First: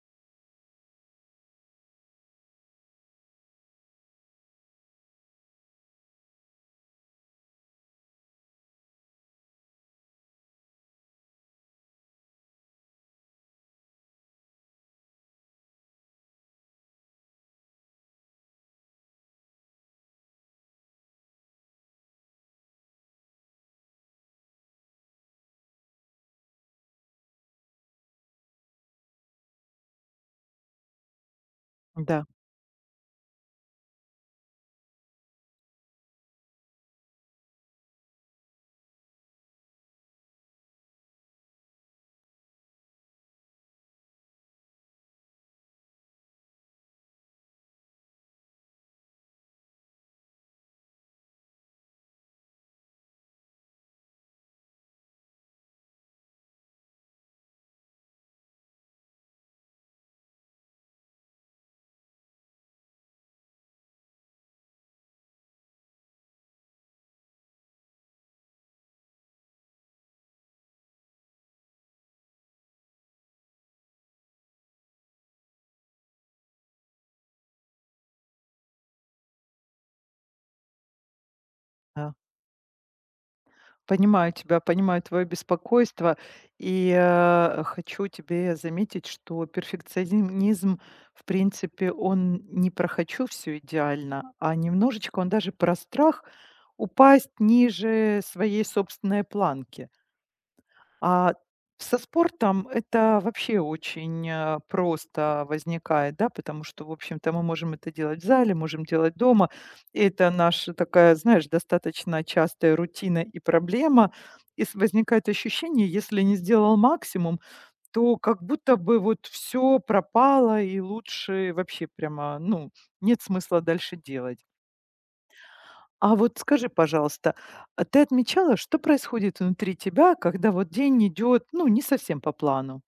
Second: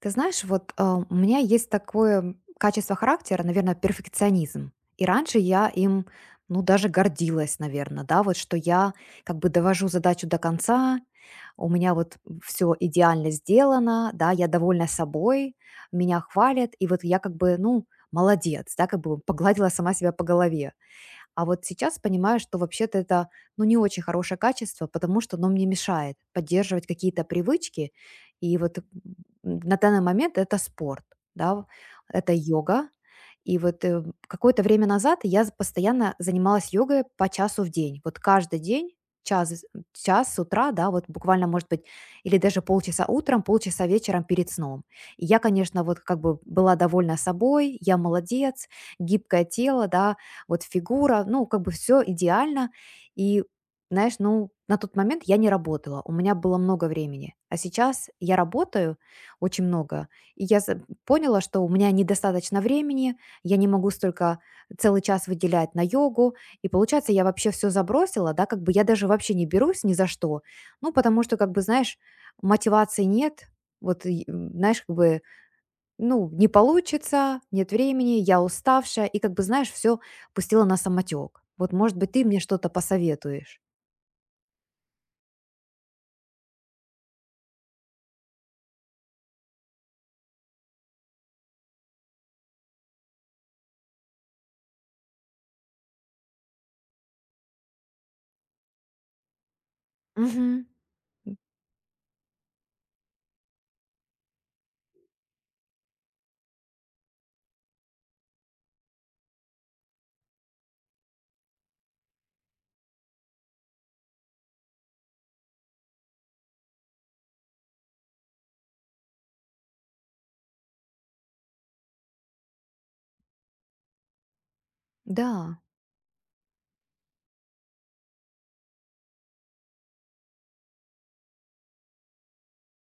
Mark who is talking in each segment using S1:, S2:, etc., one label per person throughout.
S1: Ты знаешь, вот у меня есть такое качество характера, наверное, перфекционизм. И раньше я им, ну, даже гордилась, наверное, да, вот что я как бы довожу задачу до конца, у меня вот все идеально сделано, да, я довольна собой, меня хвалят, и вот я как бы, ну, молодец, да, как бы погладила сама себя по голове. А вот сейчас понимаю, что вообще-то это, ну, не очень хорошее качество, потому что оно мне мешает поддерживать какие-то привычки. И вот на данный момент это спорт, да,
S2: Да,
S1: это йога. И вот какое-то время назад я постоянно занималась йогой по часу в день. Вот каждый день час, час с утра, да, вот буквально, может быть, или даже полчаса утром, полчаса вечером перед сном. И я, конечно, вот как бы была довольна собой, я молодец, гибкое тело, да, вот фигура, ну, как бы все идеально. И, знаешь, ну, на тот момент я не работала, у меня было много времени. А сейчас я работаю очень много, и я поняла, что у меня недостаточно времени, я не могу столько целый час выделять на йогу, и получается, я вообще все забросила, да, как бы я даже вообще не берусь ни за что, ну, потому что, как бы, знаешь, мотивации нет, вот, и, знаешь, как бы ну, не получится, нет времени, я уставшая, и как бы, знаешь, все пустила на самотек. Вот, может быть,
S2: да.
S1: ты мне что-то посоветуешь.
S2: Понимаю тебя, понимаю твое беспокойство. И хочу тебе заметить, что перфекционизм, в принципе, он не про «хочу все идеально», а немножечко он даже про страх упасть ниже своей собственной планки.
S1: Мгм.
S2: А со спортом это вообще очень просто возникает, да, потому что, в общем-то, мы можем это делать в зале, можем делать дома. И это наша такая, знаешь, достаточно частая рутина и проблема. И возникает ощущение, если не сделал максимум, то как будто бы вот все пропало, и лучше вообще прямо, ну, нет смысла дальше делать.
S1: Да.
S2: А вот скажи, пожалуйста, а ты отмечала, что происходит внутри тебя, когда вот день идет, ну, не совсем по плану?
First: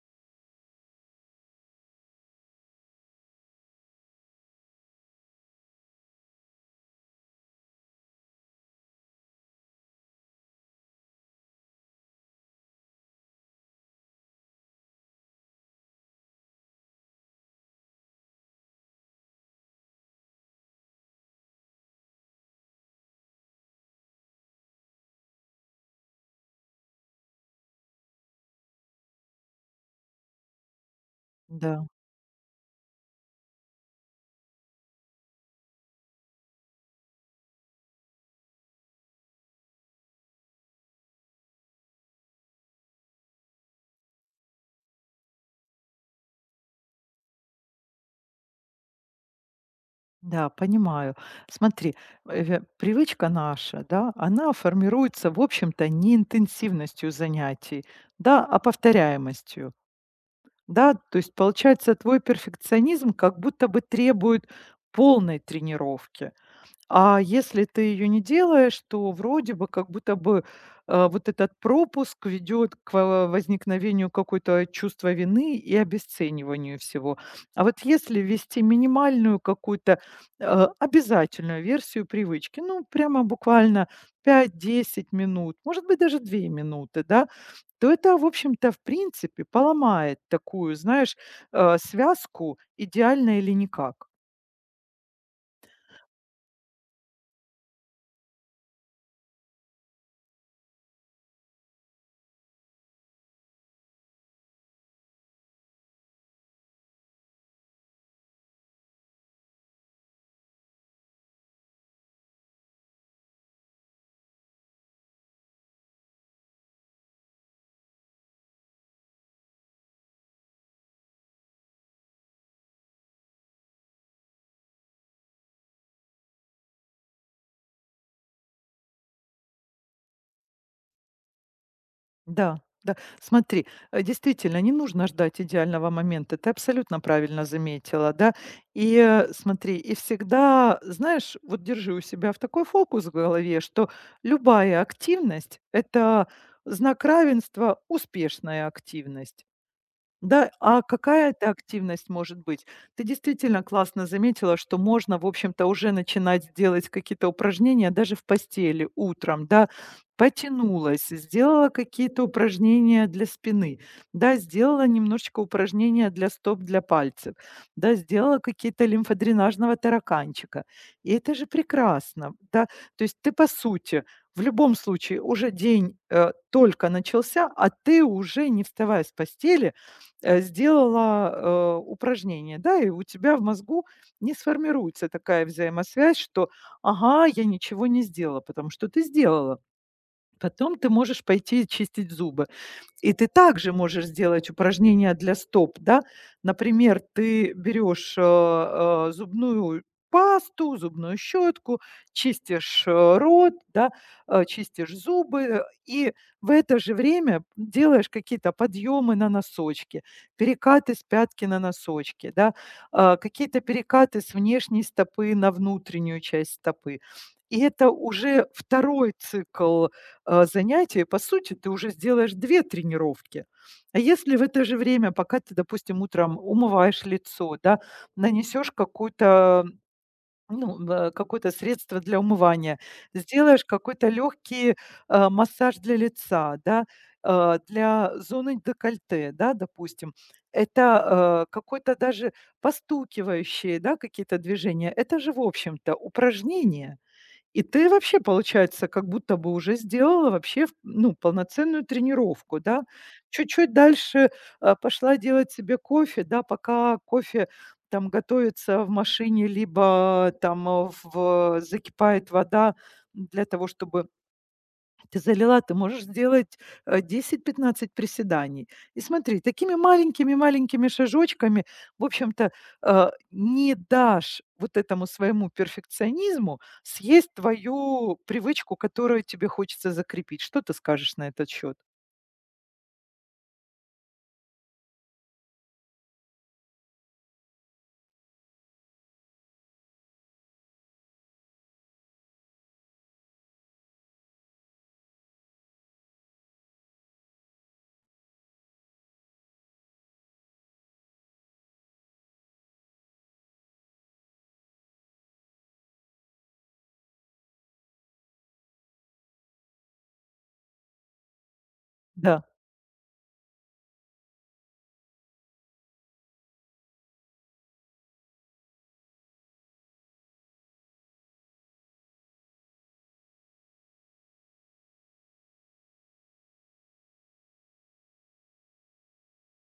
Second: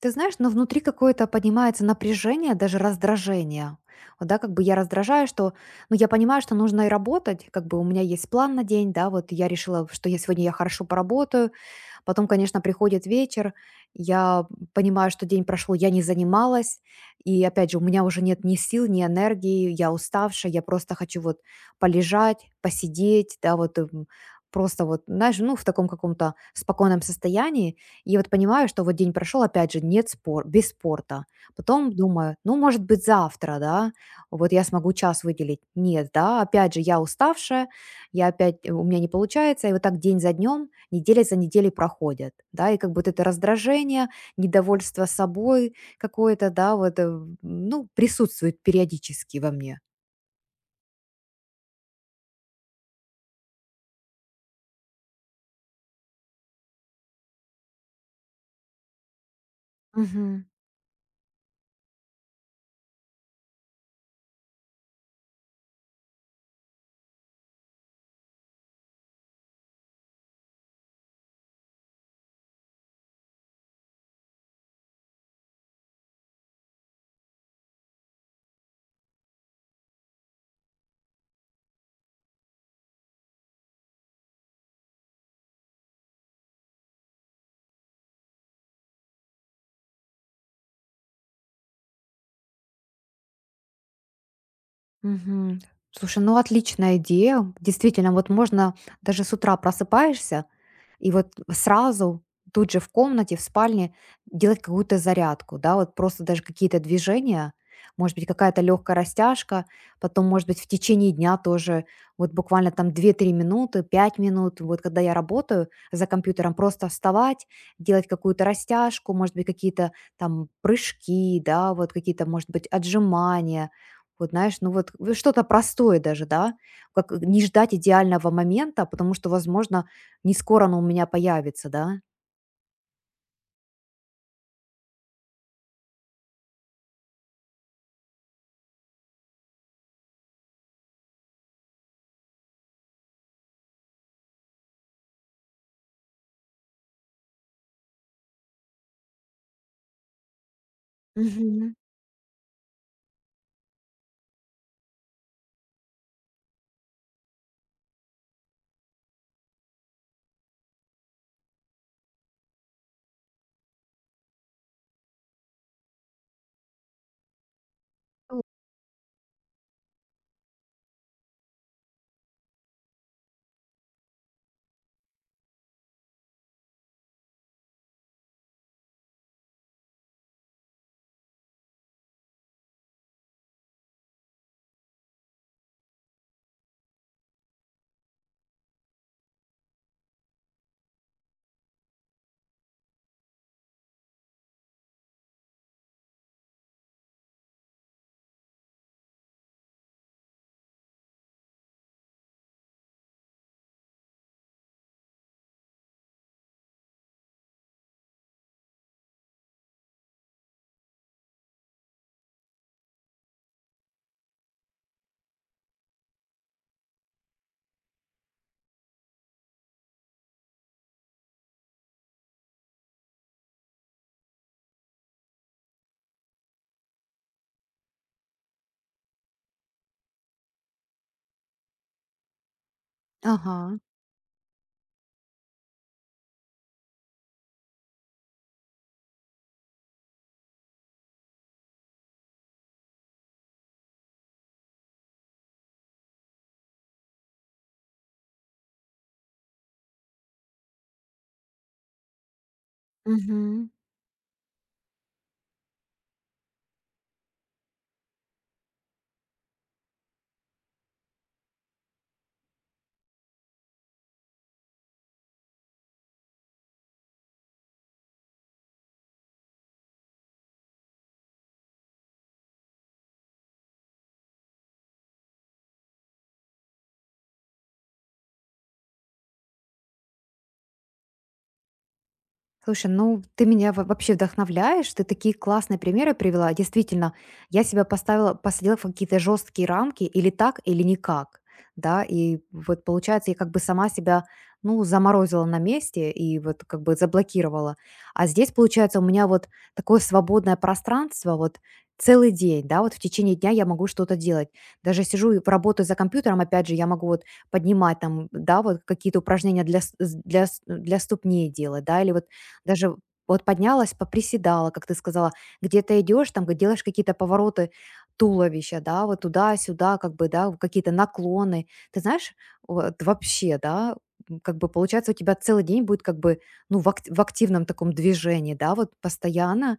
S1: Ты знаешь, но внутри какое-то поднимается напряжение, даже раздражение. Вот, да, как бы я раздражаю, что, ну, я понимаю, что нужно и работать, как бы у меня есть план на день, да, вот я решила, что я сегодня я хорошо поработаю. Потом, конечно, приходит вечер, я понимаю, что день прошел, я не занималась, и опять же, у меня уже нет ни сил, ни энергии, я уставшая, я просто хочу вот полежать, посидеть, да, вот просто вот, знаешь, ну, в таком каком-то спокойном состоянии, и вот понимаю, что вот день прошел, опять же, нет спор, без спорта.
S2: Да,
S1: Потом думаю, ну, может быть, завтра, да, вот я смогу час выделить. Нет, да, опять же, я уставшая, я опять, у меня не получается, и вот так день за днем, неделя за неделей проходят, да, и как бы вот это раздражение, недовольство собой какое-то, да, вот, ну, присутствует периодически во мне.
S2: да, понимаю. Смотри, привычка наша, да, она формируется, в общем-то, не интенсивностью занятий, да, а повторяемостью,
S1: Мгм.
S2: да. То есть, получается, твой перфекционизм как будто бы требует полной тренировки. А если ты ее не делаешь, то вроде бы как будто бы, вот этот пропуск ведет к во возникновению какой-то чувства вины и обесцениванию всего. А вот если ввести минимальную какую-то, обязательную версию привычки, ну, прямо буквально 5-10 минут, может быть, даже 2 минуты, да, то это, в общем-то, в принципе поломает такую, знаешь, связку идеально или никак.
S1: Мгм. Слушай, ну отличная идея. Действительно, вот можно даже с утра просыпаешься, и вот сразу тут же в комнате, в спальне делать какую-то зарядку, да, вот просто даже какие-то движения, может быть, какая-то легкая растяжка, потом, может быть, в течение дня тоже, вот буквально там две-три минуты, 5 минут, вот когда я работаю за компьютером, просто вставать, делать какую-то растяжку, может быть, какие-то там прыжки, да, вот какие-то, может быть, отжимания, вот знаешь, ну вот в что-то простое даже, да, как не ждать идеального момента, потому что, возможно, не скоро оно у меня появится, да.
S2: Да, да. Смотри, действительно, не нужно ждать идеального момента. Ты абсолютно правильно заметила, да. И смотри, и всегда, знаешь, вот держи у себя в такой фокус в голове, что любая активность– это знак равенства успешная активность. Да, а какая это
S1: Мгм.
S2: активность может быть? Ты действительно классно заметила, что можно, в общем-то, уже начинать делать какие-то упражнения даже в постели утром, да. Потянулась, сделала какие-то упражнения для спины, да, сделала немножечко упражнения для стоп, для пальцев, да, сделала какие-то лимфодренажного тараканчика. И это же прекрасно, да. То есть ты, по сути, в любом случае уже день только начался, а ты уже, не вставая с постели, сделала, упражнение, да, и у тебя в мозгу не сформируется такая взаимосвязь, что ага, я ничего не сделала, потому что ты сделала. Потом ты можешь пойти чистить зубы. И ты также можешь сделать упражнения для стоп, да. Например, ты берешь, зубную пасту, зубную щетку, чистишь, рот, да, чистишь зубы, и в это же время делаешь какие-то подъемы на носочки, перекаты с пятки на носочки, да, какие-то перекаты с внешней стопы на внутреннюю часть стопы. И это уже второй цикл, занятия, по сути, ты уже сделаешь 2 тренировки. А если в это же время, пока ты, допустим, утром умываешь лицо, да, нанесешь какую-то, ну, какое-то средство для умывания, сделаешь
S1: Ага.
S2: какой-то легкий массаж для лица, да, для зоны декольте, да, допустим, это какое-то даже постукивающие, да, какие-то движения, это же, в общем-то, упражнение. И ты вообще, получается, как будто бы уже сделала вообще, в ну, полноценную тренировку, да.
S1: Мгм.
S2: Чуть-чуть дальше, пошла делать себе кофе, да, пока кофе там готовится в машине, либо там, закипает вода для того, чтобы ты залила, ты можешь сделать 10-15 приседаний. И смотри, такими маленькими-маленькими шажочками, в общем-то, не дашь вот этому своему перфекционизму съесть твою привычку, которую тебе хочется закрепить. Что ты скажешь на этот счет?
S1: Слушай, ну ты меня вообще вдохновляешь, ты такие классные примеры привела. Действительно, я себя поставила, посадила в какие-то жесткие рамки, или так, или никак, да, и вот получается, я как бы сама себя, ну, заморозила на месте и вот как бы заблокировала. А здесь, получается, у меня вот такое свободное пространство, вот целый день, да, вот в течение дня я могу что-то делать. Даже сижу и работаю за компьютером, опять же, я могу вот поднимать там, да, вот какие-то упражнения для, для, для ступней делать, да, или вот
S2: Да,
S1: даже вот поднялась, поприседала, как ты сказала, где-то идешь, там делаешь какие-то повороты туловища, да, вот туда-сюда, как бы, да, какие-то наклоны. Ты знаешь, вот вообще, да, как бы получается у тебя целый день будет как бы, ну, в, в активном таком движении, да, вот постоянно,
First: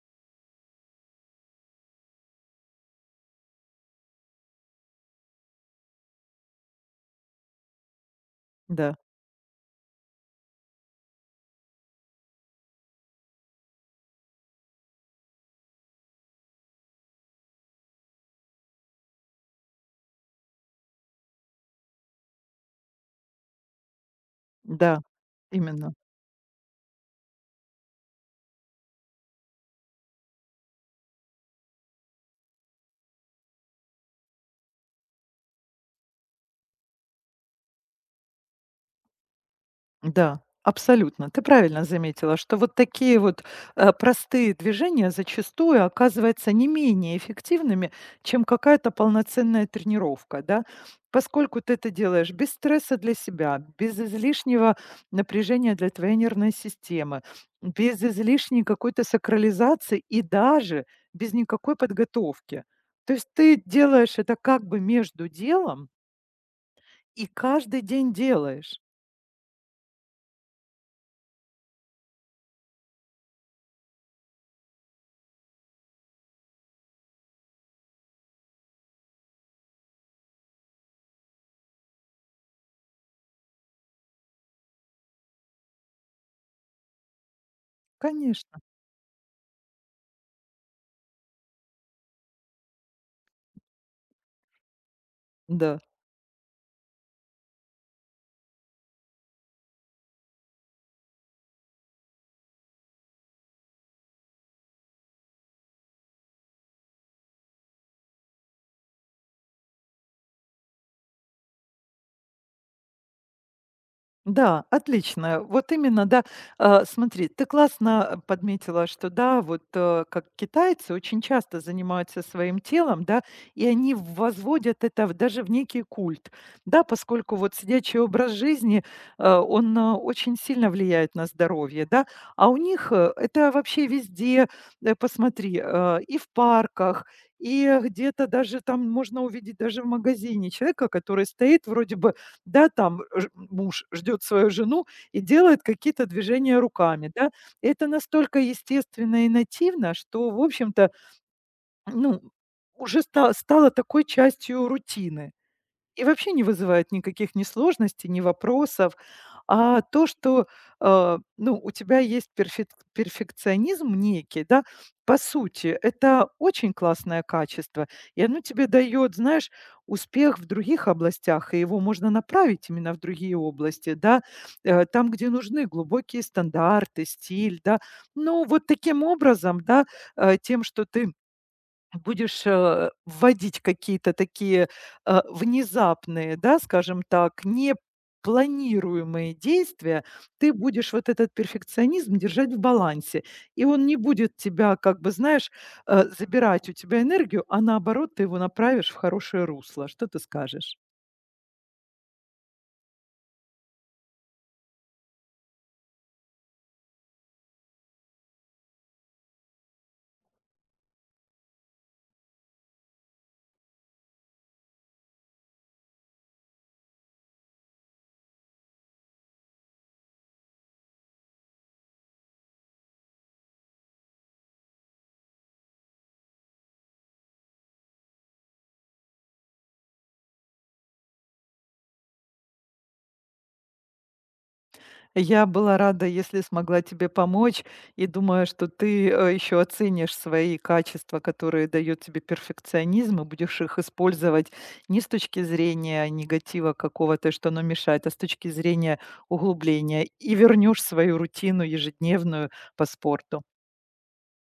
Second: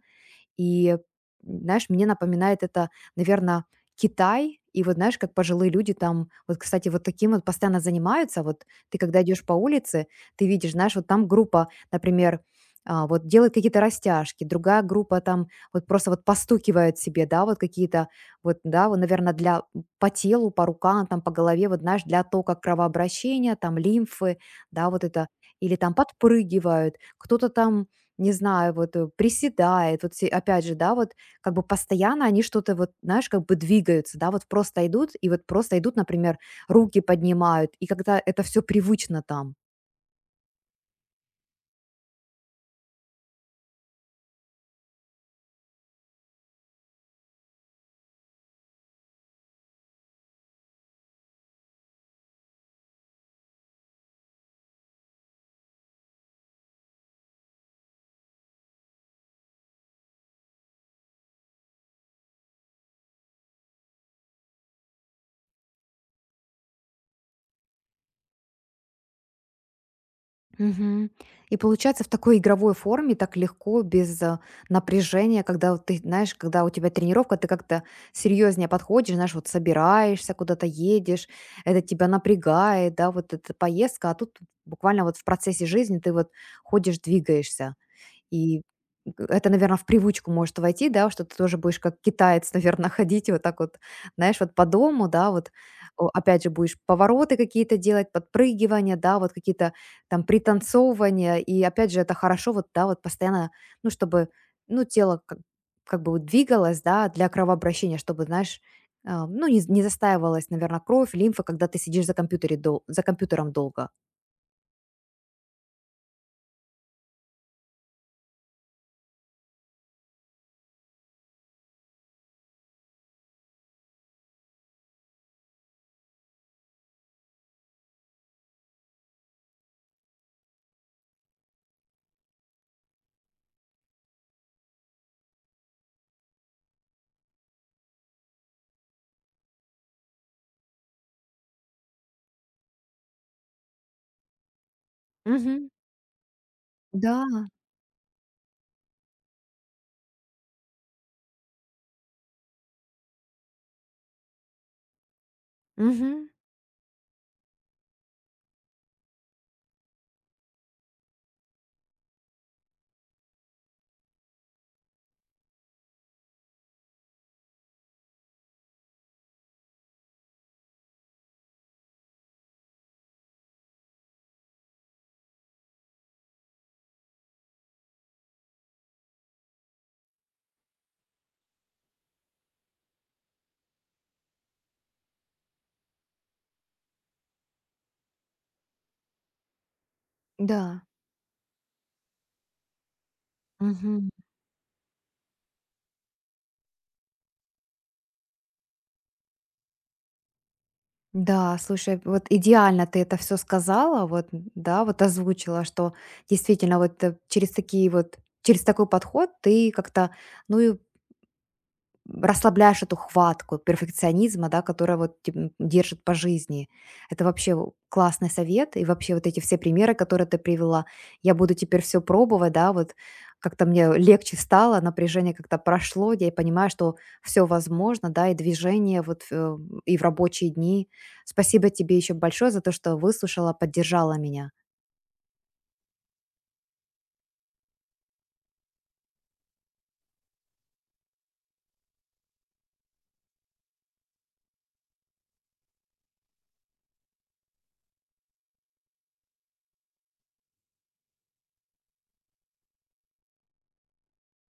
S1: и, знаешь, мне напоминает это, наверное, Китай. И вот, знаешь, как пожилые люди там, вот, кстати, вот таким вот постоянно занимаются. Вот
S2: да,
S1: ты когда идешь по улице, ты видишь, знаешь, вот там группа, например, вот делает какие-то растяжки, другая группа там вот просто вот постукивает себе, да, вот какие-то вот, да, вот, наверное, для по телу, по рукам, там, по голове, вот, знаешь, для тока кровообращения, там, лимфы, да,
S2: да,
S1: вот это. Или там
S2: именно.
S1: подпрыгивают, кто-то там не знаю, вот, приседает, вот се опять же, да, вот как бы постоянно они что-то вот, знаешь, как бы двигаются, да, вот просто идут и вот просто идут, например, руки поднимают, и когда это все привычно там.
S2: Да, абсолютно. Ты правильно заметила, что вот такие вот простые движения зачастую оказываются не менее эффективными, чем какая-то полноценная тренировка, да, поскольку ты это делаешь без стресса для себя, без излишнего напряжения для твоей нервной системы, без излишней какой-то сакрализации и даже без никакой подготовки. То есть ты делаешь это как бы между делом и каждый день делаешь.
S1: Мгм. И получается в такой игровой форме так легко, без, напряжения, когда вот ты, знаешь, когда у тебя тренировка, ты как-то серьезнее подходишь, знаешь, вот собираешься, куда-то едешь, это тебя напрягает, да, вот эта поездка, а тут буквально вот в процессе жизни ты вот ходишь, двигаешься.
S2: Конечно,
S1: И г это, наверное, в привычку может войти, да, что ты тоже будешь как китаец, наверное, ходить вот так вот, знаешь, вот по дому, да, вот.
S2: да.
S1: О, опять же, будешь повороты какие-то делать, подпрыгивания, да, вот какие-то там пританцовывания. И опять же, это хорошо вот, да, вот постоянно, ну, чтобы, ну, тело как бы вот двигалось, да, для кровообращения, чтобы, знаешь, ну, не застаивалась, наверное, кровь, лимфа, когда ты сидишь за компьютером долго.
S2: Да, отлично. Вот именно, да. А, смотри, ты классно подметила, что да, вот как китайцы очень часто занимаются своим телом, да, и они возводят это даже в некий культ, да, поскольку вот сидячий образ жизни, он очень сильно влияет на здоровье, да, а у них это вообще везде, посмотри, и в парках, и где-то даже там можно увидеть даже в магазине человека, который стоит вроде бы да, там ж муж ждет свою жену и делает
S1: Мгм.
S2: какие-то движения руками, да.
S1: Да.
S2: Это настолько естественно и нативно, что, в общем-то, ну, уже стало такой частью рутины. И
S1: Мгм.
S2: вообще не вызывает никаких ни сложностей, ни вопросов. А то, что, ну, у тебя есть перфекционизм некий, да, по сути, это очень классное качество, и оно тебе дает, знаешь, успех в других областях, и его можно направить именно в другие области, да, там, где нужны глубокие стандарты, стиль, да. Ну вот таким образом, да, тем, что ты будешь вводить какие-то такие, внезапные, да, скажем так, непланируемые действия, ты
S1: Да.
S2: будешь вот этот перфекционизм держать в балансе. И он не
S1: Мгм.
S2: будет тебя, как бы, знаешь, забирать у тебя энергию, а наоборот, ты его направишь в хорошее русло. Что ты скажешь?
S1: Да, слушай, вот идеально ты это все сказала, вот, да, вот озвучила, что действительно вот, через такие вот через такой подход ты как-то, ну, расслабляешь эту хватку перфекционизма, да, которая вот держит по жизни. Это вообще классный совет. И вообще вот эти все примеры, которые ты привела, я буду теперь все пробовать, да, вот как-то мне легче стало, напряжение как-то прошло, я и понимаю, что все возможно, да, и движение вот и в рабочие дни. Спасибо тебе еще большое за то, что выслушала, поддержала меня.
S2: Я была рада, если смогла тебе помочь, и думаю, что ты еще оценишь свои качества, которые дает тебе перфекционизм, и будешь их использовать не с точки зрения негатива какого-то, что оно мешает, а с точки зрения углубления, и вернешь свою рутину ежедневную по спорту.